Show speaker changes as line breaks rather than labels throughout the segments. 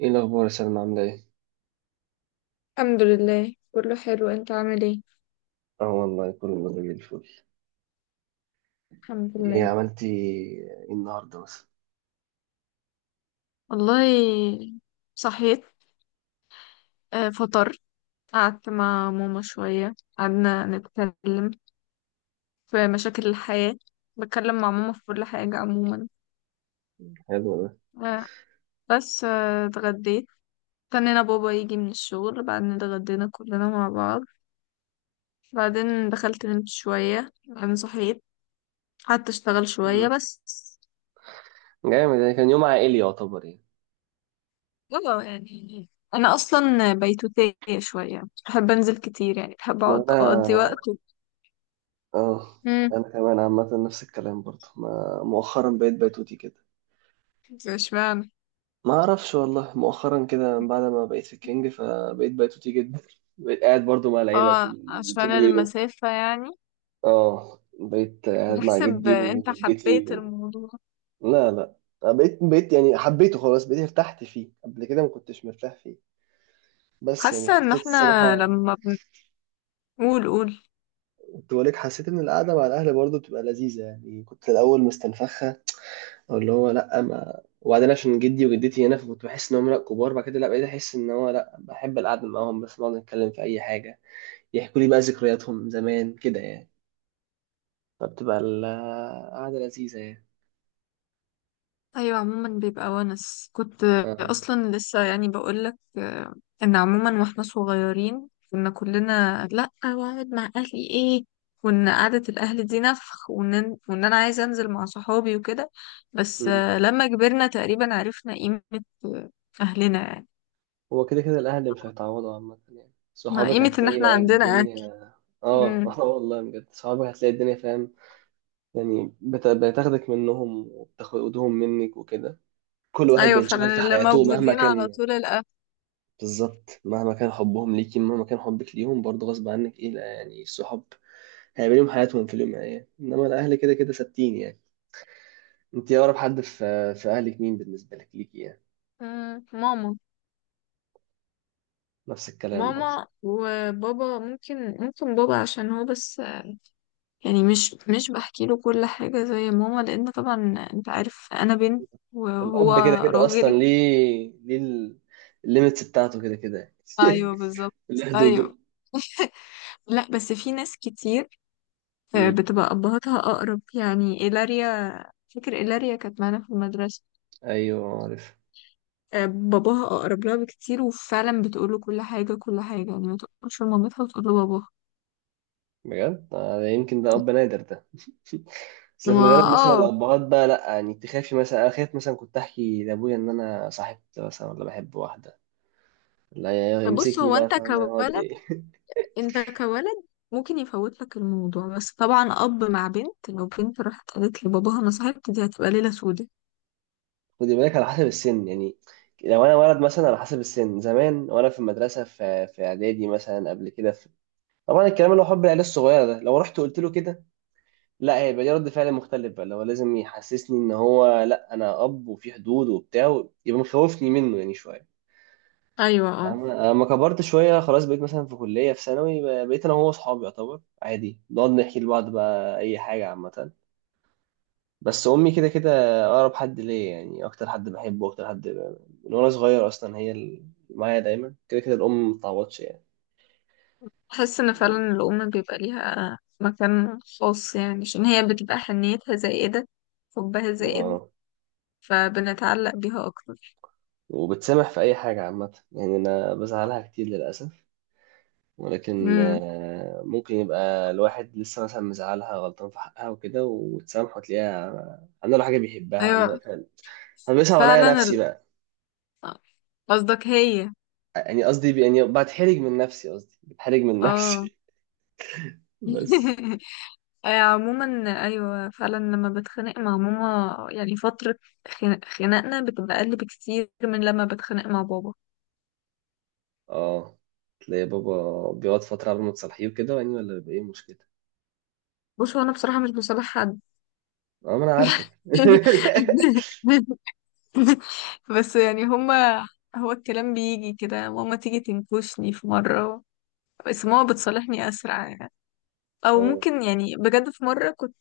ايه الاخبار يا سلمى، عامله ايه؟
الحمد لله كله حلو، انت عامل ايه؟
اه والله كله زي الفل.
الحمد
ايه
لله.
عملتي ايه النهارده مثلا؟
والله، صحيت. فطرت. قعدت مع ماما شوية، قعدنا نتكلم في مشاكل الحياة. بتكلم مع ماما في كل حاجة عموما.
حلو ده.
آه، بس اتغديت. استنينا بابا يجي من الشغل، بعدين اتغدينا كلنا مع بعض. بعدين دخلت نمت شوية، بعدين صحيت. قعدت اشتغل شوية
مم.
بس.
جامد، يعني كان يوم عائلي يعتبر يعني.
اه، يعني انا اصلا بيتوتية شوية، بحب انزل كتير يعني، بحب
ما
اقعد
انا
اقضي وقت.
اه،
امم.
انا كمان عامه نفس الكلام برضه، ما مؤخرا بقيت بيتوتي كده.
اشمعنى؟
ما اعرفش والله، مؤخرا كده من بعد ما بقيت في الكينج فبقيت بيتوتي جدا. بقيت قاعد برضه مع العيله
اه،
طول
عشان
طول اليوم.
المسافة يعني.
اه، بقيت قاعد مع
بحسب
جدي
انت
وجدتي.
حبيت الموضوع؟
لا لا، أنا بقيت يعني حبيته، خلاص بقيت ارتحت فيه، قبل كده ما كنتش مرتاح فيه. بس يعني
حاسة ان
حسيت
احنا
الصراحة.
لما بنقول قول.
كنت بقولك حسيت إن القعدة مع الأهل برضه بتبقى لذيذة يعني، كنت في الأول مستنفخة، أو اللي هو لأ، ما وبعدين عشان جدي وجدتي هنا، فكنت بحس إن هم لأ كبار، بعد كده لأ، بقيت أحس إن هو لأ، بحب القعدة معاهم، بس نقعد نتكلم في أي حاجة، يحكوا لي بقى ذكرياتهم زمان كده يعني. فبتبقى القعدة لذيذة يعني.
ايوه، عموما بيبقى ونس، كنت
آه.
اصلا لسه يعني بقولك. ان عموما واحنا صغيرين كنا كلنا لا، واقعد مع اهلي ايه، وان قعدة الاهل دي نفخ، وان انا عايزه انزل مع صحابي وكده. بس لما كبرنا تقريبا عرفنا قيمة آه، اهلنا يعني.
هو كده كده الأهل مش هيتعوضوا عامة يعني،
ما
صحابك
قيمة ان
هتلاقي
احنا
بقى
عندنا اهل.
الدنيا. اه.
مم.
اه والله بجد، صحابك هتلاقي الدنيا فاهم. يعني بتاخدك منهم وبتاخدهم منك وكده. كل واحد
ايوه
بينشغل في
فعلا، اللي
حياته مهما
موجودين على
كان.
طول الاهل.
بالظبط، مهما كان حبهم ليكي، مهما كان حبك ليهم، برضه غصب عنك ايه، لا يعني الصحاب هيبقى ليهم حياتهم في اليوم يعني. انما الأهل كده كده ثابتين يعني. انت أقرب حد في أهلك مين بالنسبة ليكي يعني؟
مم. ماما.
نفس الكلام برضه.
ماما وبابا، ممكن بابا عشان هو بس، يعني مش بحكي له كل حاجة زي ماما، لأن طبعا أنت عارف أنا بنت وهو
الأب كده كده أصلا
راجل.
ليه، ليه الليميتس بتاعته كده كده.
أيوه بالظبط.
ليه
أيوه.
حدوده.
لا، بس في ناس كتير
امم
بتبقى أبهاتها أقرب، يعني إيلاريا. فاكر إيلاريا كانت معانا في المدرسة.
أيوه عارف.
باباها أقرب لها بكتير، وفعلا بتقول له كل حاجة كل حاجة يعني، ما تقولش لمامتها وتقول له باباها.
بجد يمكن ده أب نادر ده. بس في
ما،
الغالب مثلا
اه.
الأبهات بقى لأ، يعني تخافي مثلا، أنا خايف مثلا كنت أحكي لأبويا إن أنا صاحبت مثلا، ولا بحب واحدة. لا،
بص
يمسكني
هو
بقى
أنت
فاهمة، يقعد
كولد.
إيه.
انت كولد. ممكن يفوت لك الموضوع، بس طبعا اب مع بنت، لو بنت راحت قالت لباباها انا صاحبت، دي هتبقى ليله سودة.
خدي بالك على حسب السن يعني. لو أنا ولد مثلا على حسب السن زمان وأنا في المدرسة، في في إعدادي مثلا، قبل كده. طبعا الكلام اللي هو حب العيال الصغيرة ده، لو رحت قلت له كده، لا هي يبقى ليه رد فعل مختلف بقى، اللي هو لازم يحسسني ان هو لا انا اب وفي حدود وبتاع، يبقى مخوفني منه يعني شويه.
ايوه اه.
أما كبرت شوية خلاص، بقيت مثلا في كلية، في ثانوي، بقيت أنا وهو أصحابي يعتبر، عادي نقعد نحكي لبعض بقى أي حاجة عامة. بس أمي كده كده أقرب حد ليا يعني، أكتر حد بحبه، أكتر حد من وأنا صغير أصلا هي اللي معايا دايما، كده كده الأم متعوضش يعني.
بحس ان فعلا الام بيبقى ليها مكان خاص يعني، عشان هي بتبقى حنيتها زائده، حبها زائد،
آه
فبنتعلق بيها اكتر.
وبتسامح في أي حاجة عامة يعني، أنا بزعلها كتير للأسف، ولكن
امم.
ممكن يبقى الواحد لسه مثلا مزعلها، غلطان في حقها وكده، وتسامحه، تلاقيها عامله له حاجه بيحبها، عامله
ايوه
له فاهم. طب بيصعب عليا
فعلا
نفسي بقى،
قصدك هي.
يعني قصدي يعني بتحرج من نفسي، قصدي بتحرج من
اه.
نفسي. بس
عموما. ايوه فعلا، لما بتخانق مع ماما يعني فتره، خناقنا بتبقى اقل بكتير من لما بتخانق مع بابا.
اه تلاقي بابا بيقعد فتره قبل ما تصالحيه وكده يعني، ولا بيبقى ايه المشكله؟
بص هو انا بصراحه مش بصالح حد.
اه ما انا عارفك.
بس يعني هما، هو الكلام بيجي كده، ماما تيجي تنكشني في مره، بس ماما بتصالحني اسرع يعني. او
اه،
ممكن يعني، بجد في مره كنت،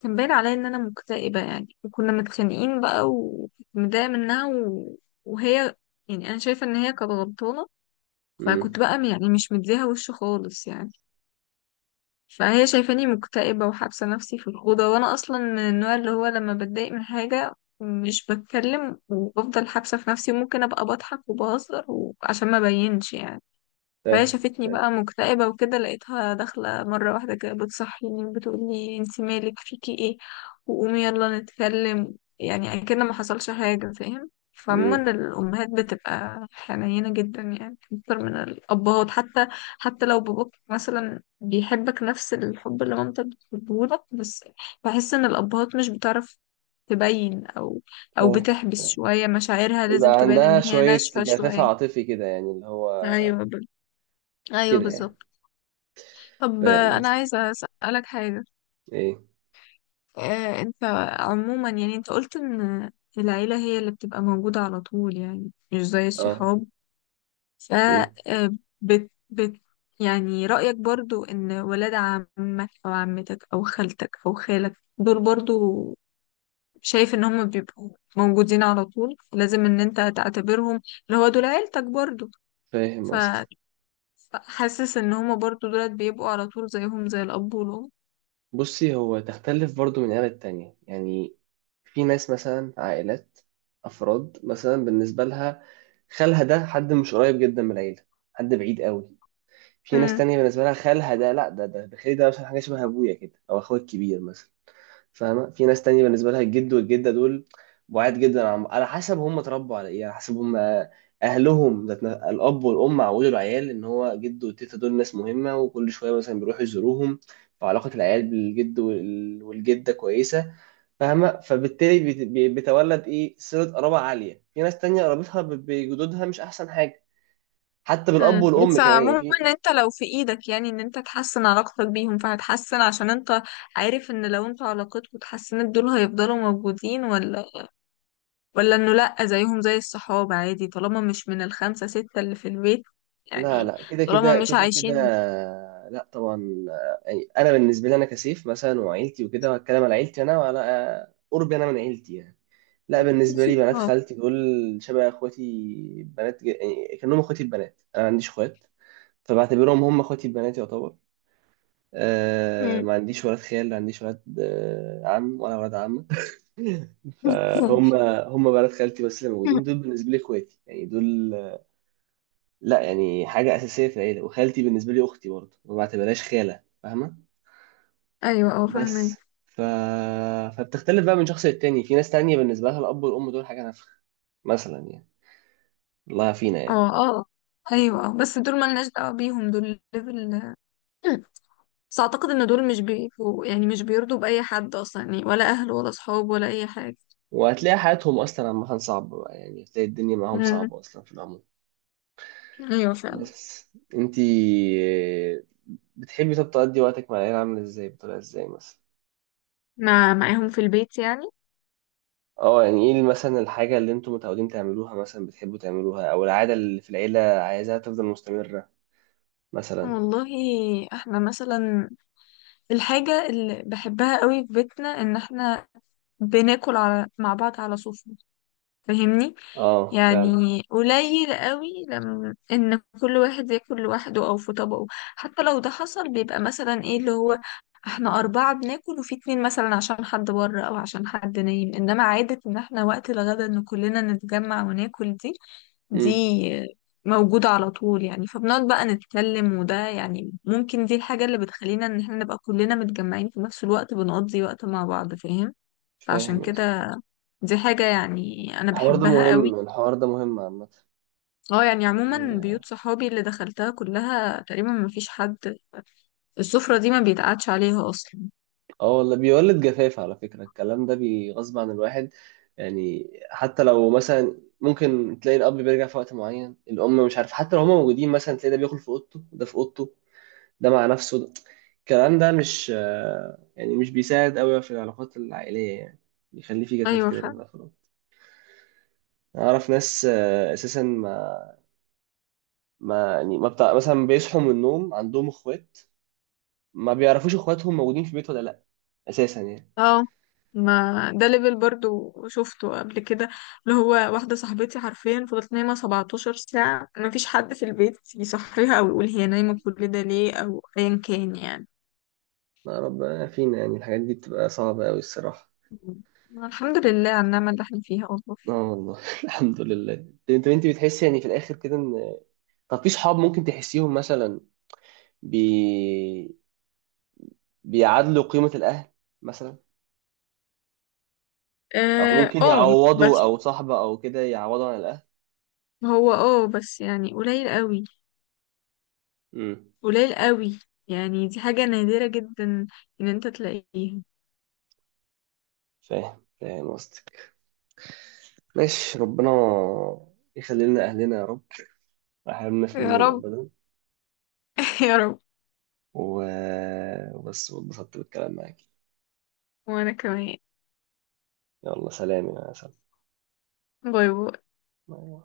كان باين عليا ان انا مكتئبه يعني، وكنا متخانقين بقى، وكنت متضايقه منها، و... وهي يعني، انا شايفه ان هي كانت غلطانه، فكنت
امم
بقى يعني مش مديها وش خالص يعني. فهي شايفاني مكتئبة وحابسة نفسي في الأوضة، وأنا أصلا من النوع اللي هو لما بتضايق من حاجة مش بتكلم، وبفضل حابسة في نفسي، وممكن أبقى بضحك وبهزر وعشان ما بينش يعني. فهي
فاهم
شافتني
فاهم.
بقى مكتئبة وكده، لقيتها داخلة مرة واحدة كده بتصحيني وبتقولي انتي مالك فيكي ايه، وقومي يلا نتكلم، يعني اكن ما حصلش حاجة فاهم.
امم
فعموما الأمهات بتبقى حنينة جدا يعني، أكتر من الأبهات حتى. حتى لو باباك مثلا بيحبك نفس الحب اللي مامتك بتحبهولك، بس بحس إن الأبهات مش بتعرف تبين، أو أو
فاهم
بتحبس
فاهم.
شوية مشاعرها، لازم
بيبقى
تبان إن
عندها
هي
شويه
ناشفة
جفاف
شوية.
عاطفي كده يعني، اللي هو
أيوه أيوه
كده يعني.
بالظبط. طب
فاهم
انا
قصدي.
عايزه اسالك حاجه.
ايه؟
انت عموما يعني، انت قلت ان العيله هي اللي بتبقى موجوده على طول، يعني مش زي
اه،
الصحاب. ف
امم
آه، بت بت يعني رايك برضو ان ولاد عمك او عمتك او خالتك او خالك دول برضو، شايف ان هم بيبقوا موجودين على طول، لازم ان انت تعتبرهم اللي هو دول عيلتك برضو؟
فاهم
ف
قصدك.
فحاسس ان هم برضو دولت بيبقوا على طول زيهم زي الاب والام؟
بصي، هو تختلف برضو من عيلة تانية يعني. في ناس مثلا، عائلات، افراد مثلا، بالنسبة لها خالها ده حد مش قريب جدا من العيلة، حد بعيد قوي. في ناس تانية بالنسبة لها خالها ده، لا ده خالي ده مثلا، حاجة شبه ابويا كده، او اخويا الكبير مثلا. فاهمه. في ناس تانية بالنسبه لها الجد والجده دول بعاد جدا، عن على حسب هم اتربوا على ايه، على حسب هم اهلهم، الاب والام عودوا العيال ان هو جد والتيتا دول ناس مهمه، وكل شويه مثلا بيروحوا يزوروهم، فعلاقه العيال بالجد والجده كويسه. فاهمه. فبالتالي بيتولد ايه صله قرابه عاليه. في ناس تانية قرابتها بجدودها مش احسن حاجه، حتى بالاب
امم.
والام
بس
كمان يعني.
عموما، ان
في
انت لو في ايدك يعني ان انت تحسن علاقتك بيهم فهتحسن، عشان انت عارف ان لو انت علاقتكوا اتحسنت دول هيفضلوا موجودين، ولا انه لا، زيهم زي الصحاب عادي طالما مش من الخمسة ستة اللي في البيت
لا
يعني،
لا كده
طالما
كده
مش
كده كده،
عايشين.
لا طبعا. يعني انا بالنسبه لي انا كسيف مثلا وعيلتي وكده، وهتكلم على عيلتي انا، وعلى قربي انا من عيلتي يعني. لا بالنسبه لي بنات
اه.
خالتي دول شبه اخواتي، بنات يعني كانهم اخواتي البنات، انا ما عنديش اخوات، فبعتبرهم هم اخواتي البنات يعتبر. أه
أمم.
ما عنديش ولاد خال، لا عنديش ولاد عم ولا ولاد عم. فهم هم بنات خالتي بس اللي موجودين دول، بالنسبه لي اخواتي يعني دول، لا يعني حاجة أساسية في العيلة. وخالتي بالنسبة لي أختي برضه، ما بعتبرهاش خالة فاهمة.
ايوه اه
بس
فاهمك.
ف... فبتختلف بقى من شخص للتاني. في ناس تانية بالنسبة لها الأب والأم دول حاجة نفخ مثلا يعني، الله فينا يعني.
اه اه. ايوه اه، بس دول ملناش دعوة بيهم، دول ليفل. بس اعتقد ان دول مش بيبقوا يعني، مش بيرضوا باي حد اصلا يعني، ولا اهل ولا اصحاب ولا اي حاجة.
وهتلاقي حياتهم أصلا عامة صعبة بقى يعني، هتلاقي الدنيا معاهم
مم.
صعبة أصلا في العموم.
ايوه فعلا.
بس انتي بتحبي طب تقضي وقتك مع العيلة عاملة ازاي، بطريقة ازاي مثلا؟
مع معاهم في البيت يعني؟
اه يعني ايه مثلا الحاجة اللي انتوا متعودين تعملوها مثلا، بتحبوا تعملوها، أو العادة اللي في العيلة عايزاها تفضل مستمرة مثلا.
والله، احنا مثلا الحاجة اللي بحبها قوي في بيتنا ان احنا بناكل مع بعض على صوف، فاهمني؟
اه فعلا.
يعني قليل قوي لما ان كل واحد ياكل لوحده او في طبقه، حتى لو ده حصل بيبقى مثلا ايه اللي هو احنا اربعة بناكل وفي اتنين مثلا عشان حد بره او عشان حد نايم، انما عادة ان احنا وقت الغدا ان كلنا نتجمع وناكل، دي
امم
موجودة على طول يعني. فبنقعد بقى نتكلم وده يعني، ممكن دي الحاجة اللي بتخلينا ان احنا نبقى كلنا متجمعين في نفس الوقت، بنقضي وقت مع بعض فاهم. فعشان
فاهم قصدي.
كده، دي حاجة يعني أنا
الحوار ده
بحبها قوي.
مهم، الحوار ده مهم عامة.
اه يعني، عموما
بي-
بيوت صحابي اللي دخلتها كلها تقريبا ما فيش حد، السفرة دي ما بيتقعدش عليها أصلا.
اه والله بيولد جفاف، على فكرة الكلام ده بيغصب عن الواحد يعني. حتى لو مثلا ممكن تلاقي الأب بيرجع في وقت معين، الأم مش عارف، حتى لو هما موجودين مثلا تلاقي ده بياكل في أوضته، ده في أوضته، ده مع نفسه ده. الكلام ده مش يعني مش بيساعد قوي في العلاقات العائلية يعني، بيخلي في جفاف
أيوة
كده بين
فعلا.
الأفراد. أعرف ناس أساسا ما يعني ما بتاع مثلا، بيصحوا من النوم عندهم إخوات ما بيعرفوش اخواتهم موجودين في البيت ولا لا اساسا يعني.
اه، ما ده ليفل برضو شفته قبل كده، اللي هو واحدة صاحبتي حرفيا فضلت نايمة 17 ساعة، ما فيش حد في البيت يصحيها أو يقول هي نايمة كل ده ليه أو أيا كان يعني.
ما ربنا فينا يعني، الحاجات دي بتبقى صعبة قوي الصراحة.
الحمد لله على النعمة اللي احنا فيها والله.
اه والله. الحمد لله. انت بتحس يعني في الاخر كده ان، طب في صحاب ممكن تحسيهم مثلا بي... بيعادلوا قيمة الاهل مثلا، او
اه.
ممكن
بس
يعوضوا، او صاحبة او كده يعوضوا عن الاهل؟
هو اه بس يعني، قليل قوي،
امم
قليل قوي، يعني دي حاجة نادرة جدا ان انت تلاقيها.
فاهم فاهم قصدك. ماشي، ربنا يخلي لنا اهلنا يا رب، ما يحرمناش
يا
منهم
رب.
ابدا.
يا رب.
و... وبس، واتبسطت بالكلام معاك.
وانا كمان.
يلا سلام يا سلام.
باي باي.
ما